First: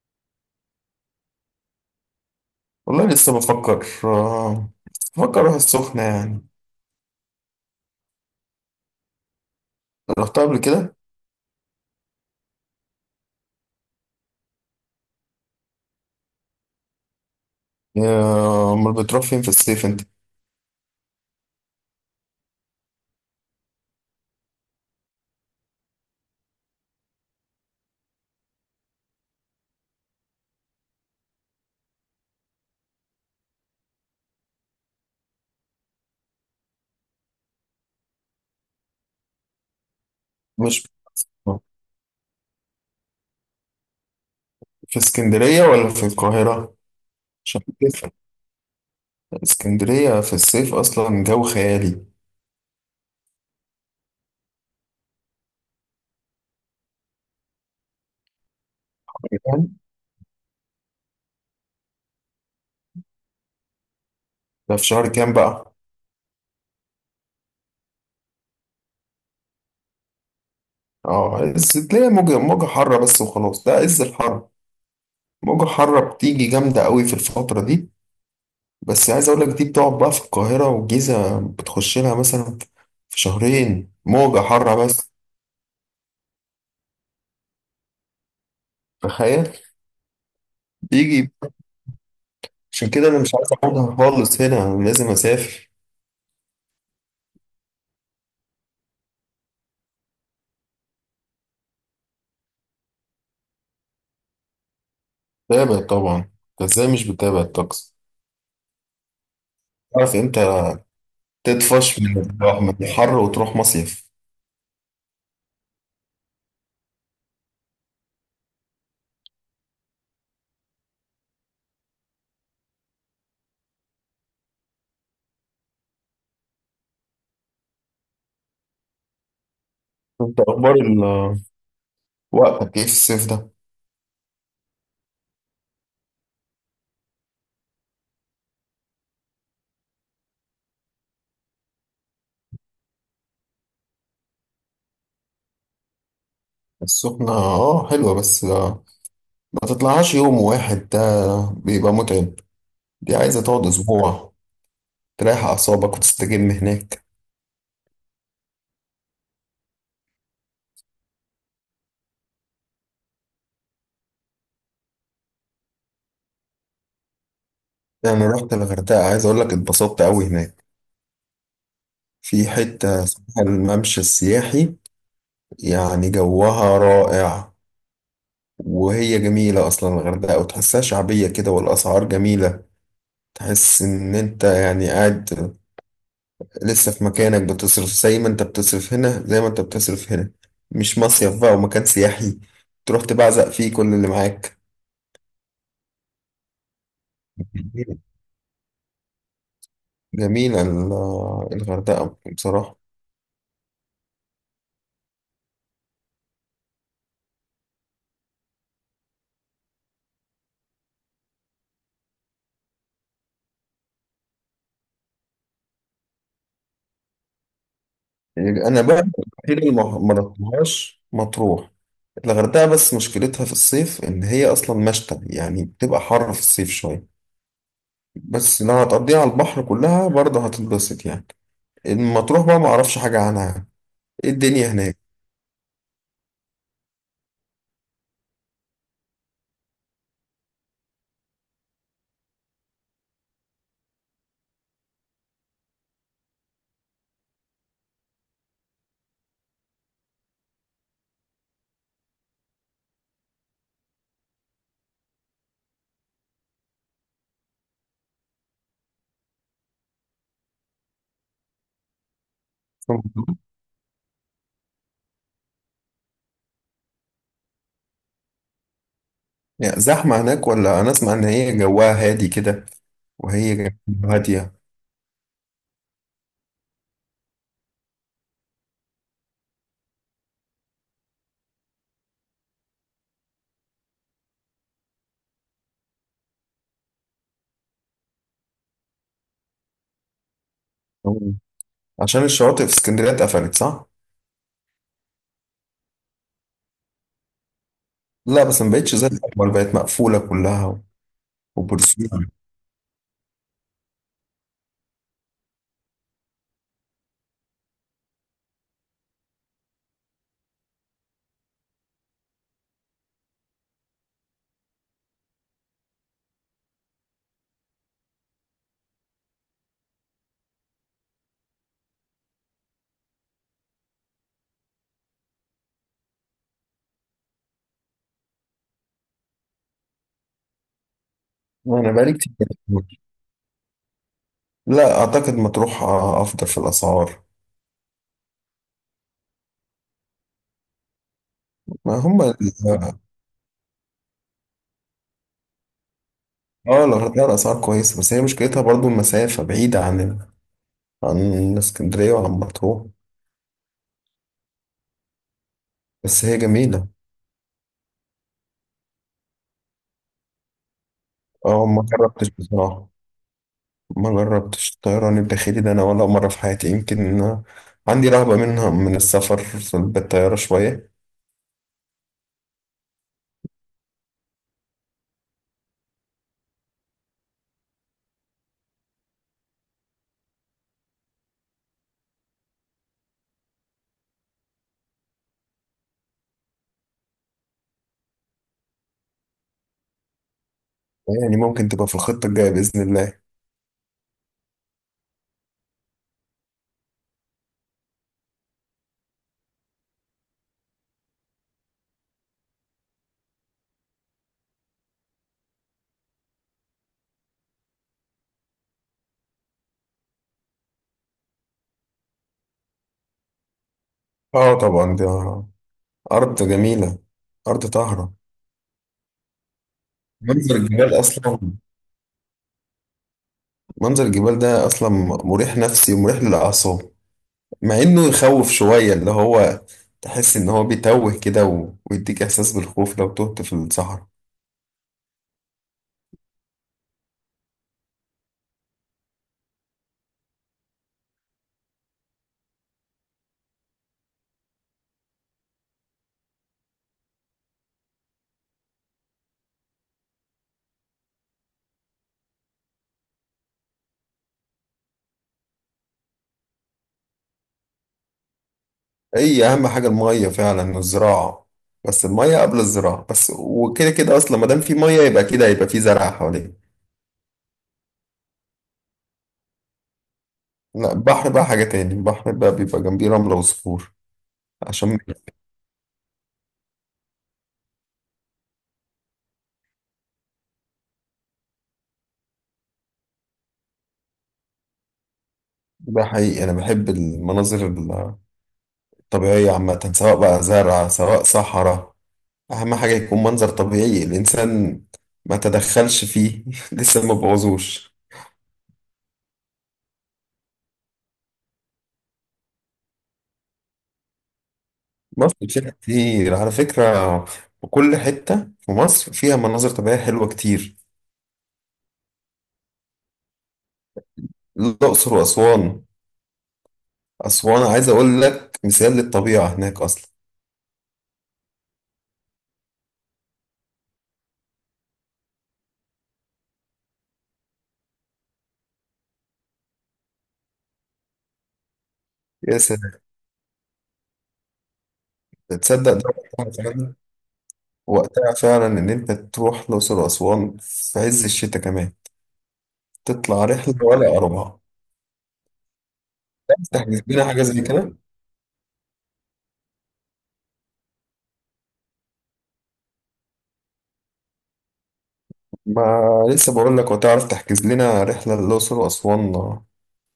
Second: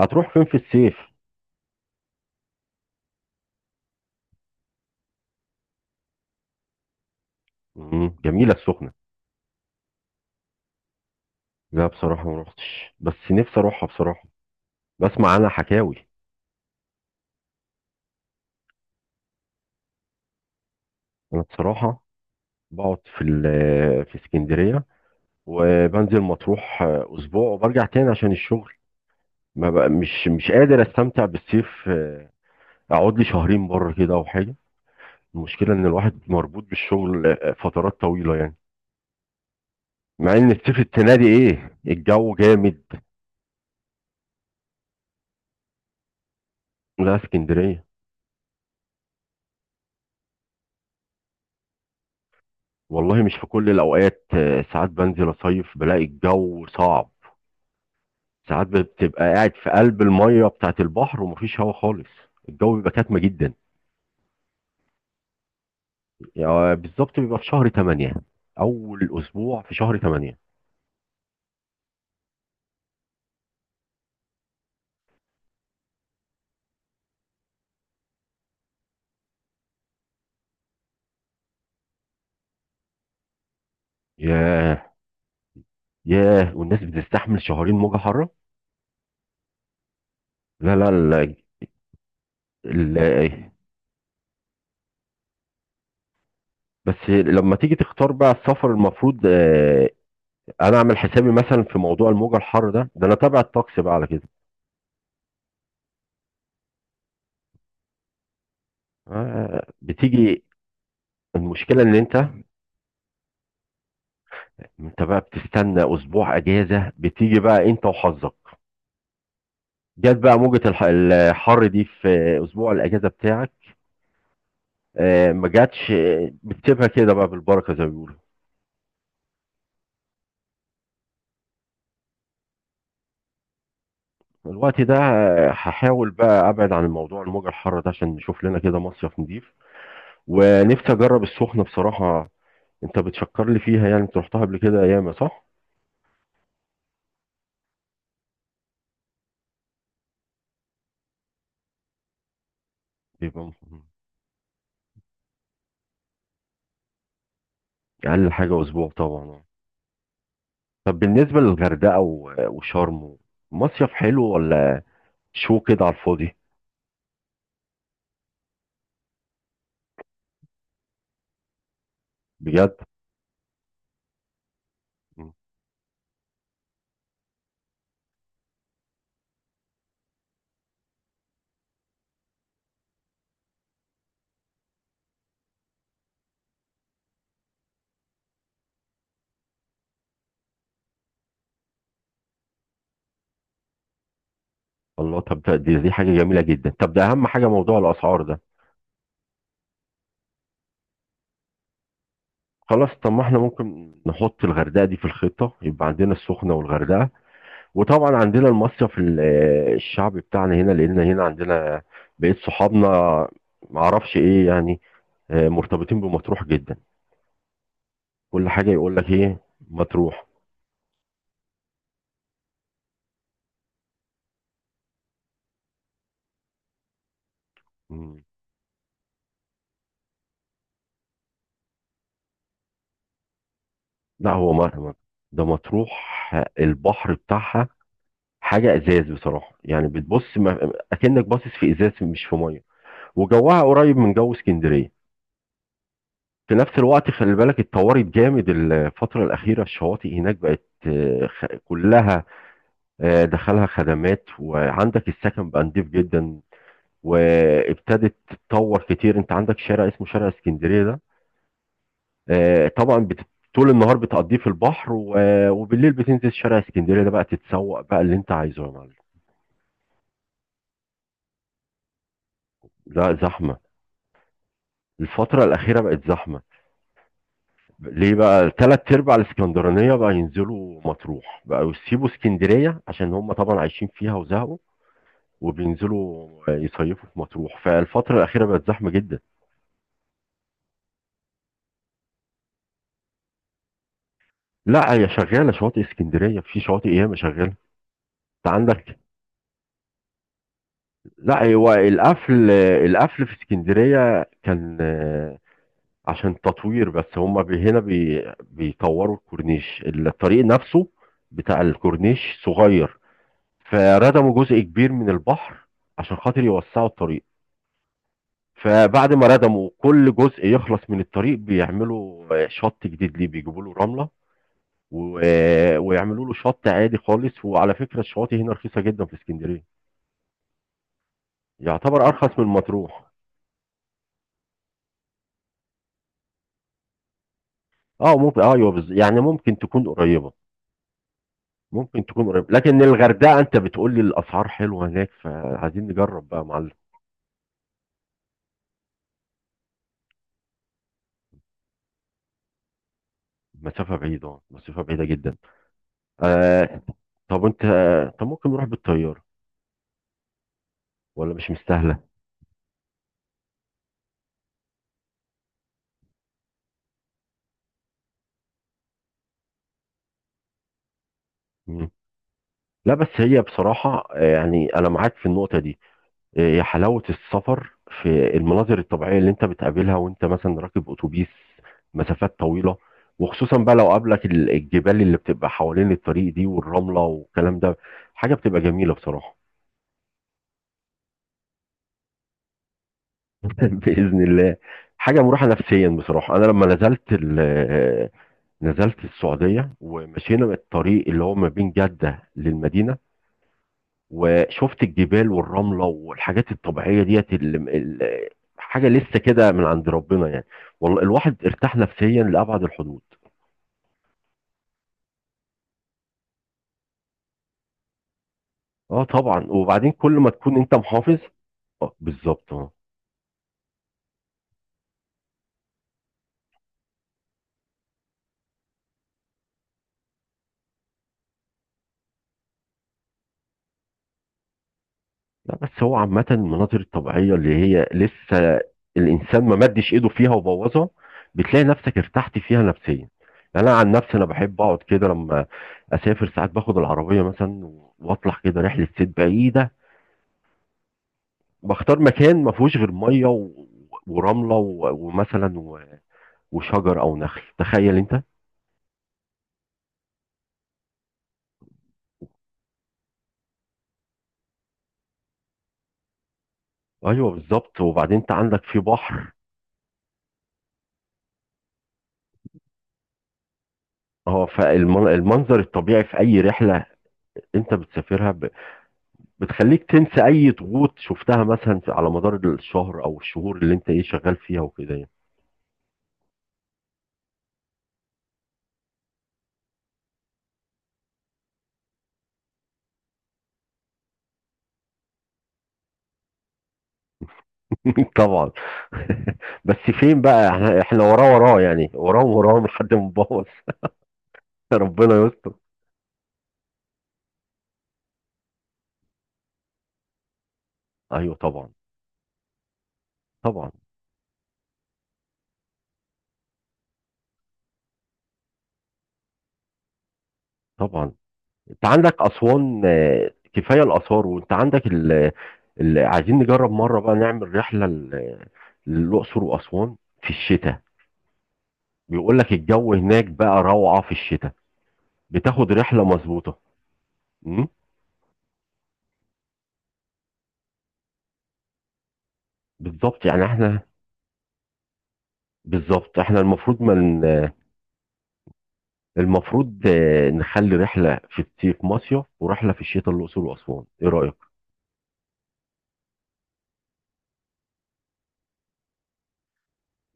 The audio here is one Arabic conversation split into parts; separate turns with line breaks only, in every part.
هتروح فين في الصيف؟
والله لسه بفكر اروح السخنة يعني.
مم. جميله السخنه.
رحتها قبل كده.
لا، بصراحه ما روحتش، بس نفسي اروحها بصراحه. بسمع عنها حكاوي.
امال بتروح فين في الصيف انت؟
انا بصراحه، بقعد في اسكندريه. وبنزل مطروح، اسبوع وبرجع تاني عشان الشغل. ما بقى مش قادر استمتع بالصيف، اقعد لي شهرين بره كده او حاجه. المشكله ان الواحد مربوط بالشغل، فترات طويله يعني. مع ان الصيف
مش
السنه دي ايه الجو جامد.
في اسكندرية ولا في القاهرة،
لا،
عشان
اسكندريه.
تفرق؟ اسكندرية في الصيف اصلا جو خيالي.
والله مش في كل الأوقات، ساعات بنزل أصيف بلاقي الجو صعب. ساعات بتبقى قاعد في
فاهم؟
قلب المية بتاعة البحر ومفيش هوا خالص. الجو بيبقى كاتمة جدا.
ده في شهر كام بقى؟
يعني بالظبط بيبقى في شهر 8، أول أسبوع في شهر 8.
اه، تلاقي موجة حارة بس وخلاص، ده عز الحر. موجة حارة بتيجي جامدة قوي في الفترة دي. بس عايز اقول لك دي بتقعد بقى في القاهرة والجيزة، بتخش لها مثلا في شهرين موجة حارة
ياه.
بس.
ياه، والناس بتستحمل شهرين موجة حارة؟
تخيل.
لا، لا.
يجي. عشان
ال...
كده انا مش عارف اخدها خالص هنا، انا لازم اسافر.
بس لما تيجي تختار بقى السفر المفروض، أنا أعمل حسابي مثلا في موضوع الموجة الحارة ده أنا تابع الطقس بقى على كده.
بتابع طبعا. انت ازاي مش بتابع الطقس؟ عارف
بتيجي.
امتى
المشكلة إن
تطفش من
أنت،
من الحر وتروح مصيف.
انت بقى بتستنى اسبوع اجازه بتيجي بقى انت وحظك. جت بقى موجه الحر دي في اسبوع الاجازه بتاعك. ما جاتش، بتسيبها كده بقى بالبركه زي ما بيقولوا.
انت اخبار وقتك ايه في الصيف ده؟
الوقت ده، هحاول بقى ابعد عن الموضوع الموجه الحاره ده عشان نشوف لنا كده مصيف نضيف. ونفسي اجرب السخنه بصراحه. انت بتشكر لي فيها، يعني انت رحتها قبل كده ياما، صح؟
السخنة اه حلوة بس ما تطلعهاش يوم واحد، ده بيبقى متعب. دي عايزة
يبقى م-
تقعد اسبوع، تريح اعصابك وتستجم هناك.
اقل حاجه اسبوع طبعا. طب بالنسبه للغردقه وشرم، مصيف حلو ولا شو كده على الفاضي؟
يعني رحت الغردقة، عايز اقول لك اتبسطت قوي هناك. في
بجد؟
حتة اسمها الممشى السياحي.
مم.
يعني جوها رائع. وهي جميلة أصلا الغردقة، وتحسها شعبية كده والأسعار جميلة. تحس إن أنت يعني قاعد لسه في مكانك، بتصرف زي ما أنت بتصرف هنا زي ما أنت بتصرف هنا. مش مصيف بقى ومكان سياحي تروح تبعزق فيه كل اللي معاك.
الله، طب دي حاجة جميلة جدا، طب ده أهم حاجة موضوع
جميلة،
الأسعار ده.
جميلة الغردقة بصراحة.
خلاص، طب ما احنا ممكن نحط الغردقة دي في الخطة، يبقى عندنا السخنة والغردقة. وطبعا عندنا المصيف الشعب بتاعنا هنا، لأن هنا عندنا بقيت صحابنا، معرفش ايه يعني. مرتبطين بمطروح جدا، كل حاجة
أنا بقى
يقول لك ايه.
الوحيدة اللي ما
مطروح.
رحتهاش مطروح. الغردقة بس مشكلتها في الصيف إن هي أصلا مشتى، يعني بتبقى حر في الصيف شوية.
مم.
بس لو هتقضيها على البحر كلها برضه هتتبسط يعني. المطروح بقى ما اعرفش حاجة عنها يعني. ايه
لا، هو
الدنيا
ما...
هناك؟
ده مطروح، البحر بتاعها حاجة ازاز بصراحة، يعني بتبص، اكنك باصص في ازاز مش في مية. وجوها قريب من جو اسكندريه. في نفس الوقت خلي بالك اتطورت جامد الفترة الأخيرة، الشواطئ هناك بقت كلها، دخلها خدمات، وعندك السكن بقى نضيف جدا. وابتدت تتطور كتير، انت عندك شارع اسمه شارع اسكندرية ده، طبعا طول النهار بتقضيه في البحر وبالليل بتنزل شارع اسكندرية ده بقى تتسوق بقى اللي انت عايزه يا معلم.
يعني زحمة هناك، ولا انا اسمع ان هي جواها هادي كده؟
لا،
وهي
زحمة.
جواها هادية؟
الفترة الأخيرة بقت زحمة، ليه بقى تلات ارباع الاسكندرانيه بقى ينزلوا مطروح، بقى يسيبوا اسكندريه عشان هم طبعا عايشين فيها وزهقوا، وبينزلوا يصيفوا في مطروح، فالفتره الاخيره بقت زحمه جدا.
عشان الشواطئ في اسكندرية اتقفلت، صح؟
لا، هي شغاله، شواطئ اسكندريه في شواطئ ياما شغاله.
لا
انت
بس ما بقتش
عندك،
زي الاول، بقت مقفولة كلها.
لا، هو
وبورسعيد.
القفل في اسكندريه كان، عشان تطوير، بس هم هنا بيطوروا الكورنيش الطريق نفسه بتاع الكورنيش صغير، فردموا جزء كبير من البحر عشان خاطر يوسعوا الطريق. فبعد ما ردموا كل جزء يخلص من الطريق بيعملوا شط جديد ليه، بيجيبوا له رملة ويعملوا له شط عادي خالص. وعلى فكرة الشواطئ هنا رخيصة جدا في اسكندرية،
انا
يعتبر
بقالي كتير
أرخص من
ما رحتش.
مطروح.
لا اعتقد مطروح افضل في الاسعار.
اه ممكن، ايوه، يعني ممكن تكون قريبة،
ما
ممكن
هم
تكون
ال-
قريبة، لكن الغردقة انت بتقول لي الأسعار حلوة هناك، فعايزين نجرب بقى يا معلم.
اه الغردقة الاسعار كويسة، بس هي مشكلتها برضو المسافة بعيدة عن عن اسكندرية وعن مطروح.
مسافة بعيدة، مسافة بعيدة جدا.
بس هي
آه،
جميلة.
طب انت، طب ممكن نروح بالطيارة ولا مش
اه ما
مستاهله؟
جربتش بصراحة. ما جربتش الطيران الداخلي ده انا ولا مرة في حياتي، يمكن عندي رهبة منها من السفر بالطيارة شوية.
مم. لا، بس هي بصراحه، يعني انا معاك في النقطه دي. هي حلاوه السفر في المناظر الطبيعيه اللي انت بتقابلها وانت مثلا راكب اتوبيس مسافات طويله، وخصوصا بقى لو قابلك الجبال اللي بتبقى حوالين الطريق دي والرمله والكلام ده، حاجه بتبقى جميله بصراحه.
يعني ممكن تبقى في الخطة الجاية بإذن الله.
باذن الله. حاجه مروحه نفسيا بصراحه، انا لما نزلت نزلت السعوديه ومشينا الطريق اللي هو ما بين جده للمدينه، وشفت الجبال والرملة والحاجات الطبيعية ديت حاجة لسه كده من عند ربنا يعني، والله الواحد ارتاح نفسيا لأبعد الحدود.
اه طبعا، دي أرض جميلة، أرض طاهرة.
اه طبعا، وبعدين كل ما تكون
منظر
انت
الجبال
محافظ.
أصلا،
اه بالظبط، اه.
منظر الجبال ده أصلا مريح نفسي ومريح للأعصاب. مع إنه يخوف شوية، اللي هو تحس إن هو بيتوه كده ويديك إحساس بالخوف لو تهت في الصحراء.
لا، بس هو عامة المناظر الطبيعية اللي هي لسه الإنسان ما مدش إيده فيها وبوظها، بتلاقي نفسك ارتحت فيها نفسيا. يعني أنا عن نفسي أنا بحب أقعد كده لما أسافر، ساعات باخد العربية مثلا وأطلع كده رحلة صيد بعيدة. بختار مكان ما فيهوش غير ميه ورمله، ومثلا وشجر او نخل، تخيل انت.
هي اهم حاجه الميه فعلا والزراعه. بس الميه قبل الزراعه بس، وكده كده اصلا ما دام في ميه يبقى كده هيبقى في زرع حواليه.
ايوه بالظبط، وبعدين انت عندك في بحر.
لا البحر بقى حاجه تاني، البحر بقى بيبقى جنبيه رمله وصخور.
اه،
عشان
فالمنظر الطبيعي في اي رحله انت بتسافرها بتخليك تنسى اي ضغوط شفتها مثلا على مدار الشهر او الشهور اللي انت ايه شغال فيها وكده يعني.
ده حقيقي، انا بحب المناظر الطبيعيه عامه، سواء بقى زرع سواء صحراء. اهم حاجه يكون منظر طبيعي الانسان ما تدخلش فيه لسه ما بوظوش.
طبعا. بس فين بقى، احنا وراه وراه، يعني وراهم وراهم لحد ما نبوظ. ربنا
مصر
يستر.
فيها كتير على فكره، وكل حته في مصر فيها مناظر طبيعيه حلوه كتير.
ايوه طبعا. طبعا.
الأقصر وأسوان، أسوان عايز أقول لك مثال للطبيعة هناك أصلا.
طبعا. انت عندك اسوان، كفايه الاثار، وانت عندك عايزين نجرب مره بقى نعمل رحله للاقصر واسوان في الشتاء، بيقول لك
يا
الجو
سلام.
هناك بقى روعه في الشتاء، بتاخد
تصدق ده؟
رحله
وقتها
مظبوطه.
فعلا
امم.
وقتها فعلا إن أنت تروح الأقصر وأسوان في عز الشتاء كمان.
بالظبط يعني
تطلع رحلة
احنا،
ولا أربعة.
بالظبط احنا المفروض
تحجز
من،
لنا حاجة زي كده.
المفروض نخلي رحله في الصيف مصيف ورحله في الشتاء الاقصر واسوان، ايه رايك؟
ما لسه بقول لك، وتعرف تحجز لنا رحلة للأقصر وأسوان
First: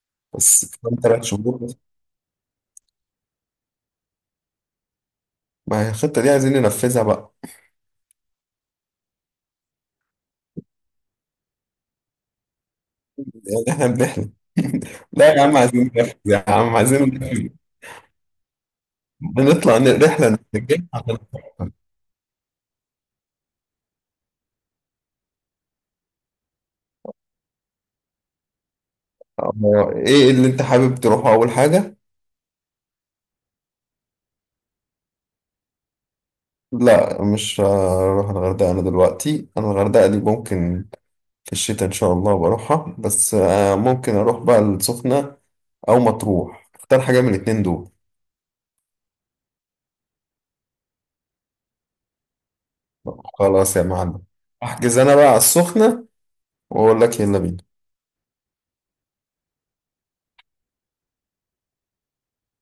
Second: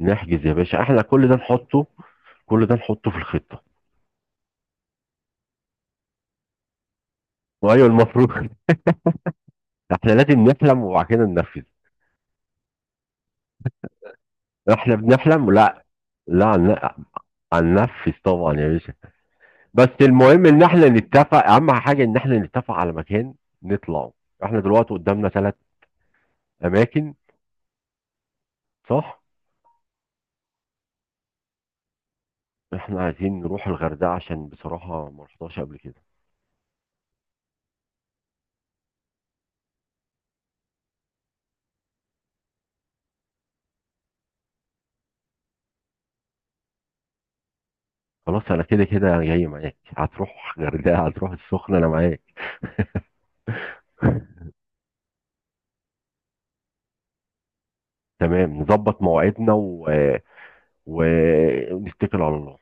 نحجز يا
بس
باشا،
كمان
احنا
تلات
كل ده
شهور بس.
نحطه، كل ده نحطه في الخطه.
ما هي الخطة دي عايزين ننفذها بقى.
وايوه المفروض. احنا لازم نحلم وبعد كده ننفذ.
يعني إحنا بنحلم
احنا
لا يا
بنحلم،
عم عايزين
لا،
ننفذ، يا
لا.
عم عايزين ننفذ.
هننفذ طبعا يا باشا.
بنطلع
بس
رحلة،
المهم ان
نتجمع
احنا نتفق، اهم حاجه ان احنا نتفق على مكان نطلعه. احنا دلوقتي قدامنا ثلاث اماكن، صح؟
ايه اللي انت حابب تروحه اول حاجة؟
احنا عايزين نروح الغردقه عشان بصراحه ما رحتهاش قبل كده.
لا مش هروح الغردقة انا دلوقتي، انا الغردقة دي ممكن في الشتاء ان شاء الله بروحها، بس ممكن اروح بقى السخنة او مطروح، اختار حاجة من الاتنين دول.
خلاص، انا كده كده جاي معاك، هتروح غردقه هتروح السخنه انا معاك.
خلاص يا معلم، احجز انا بقى على السخنة واقول لك يلا بينا.
تمام، نظبط مواعيدنا ونتكل على الله.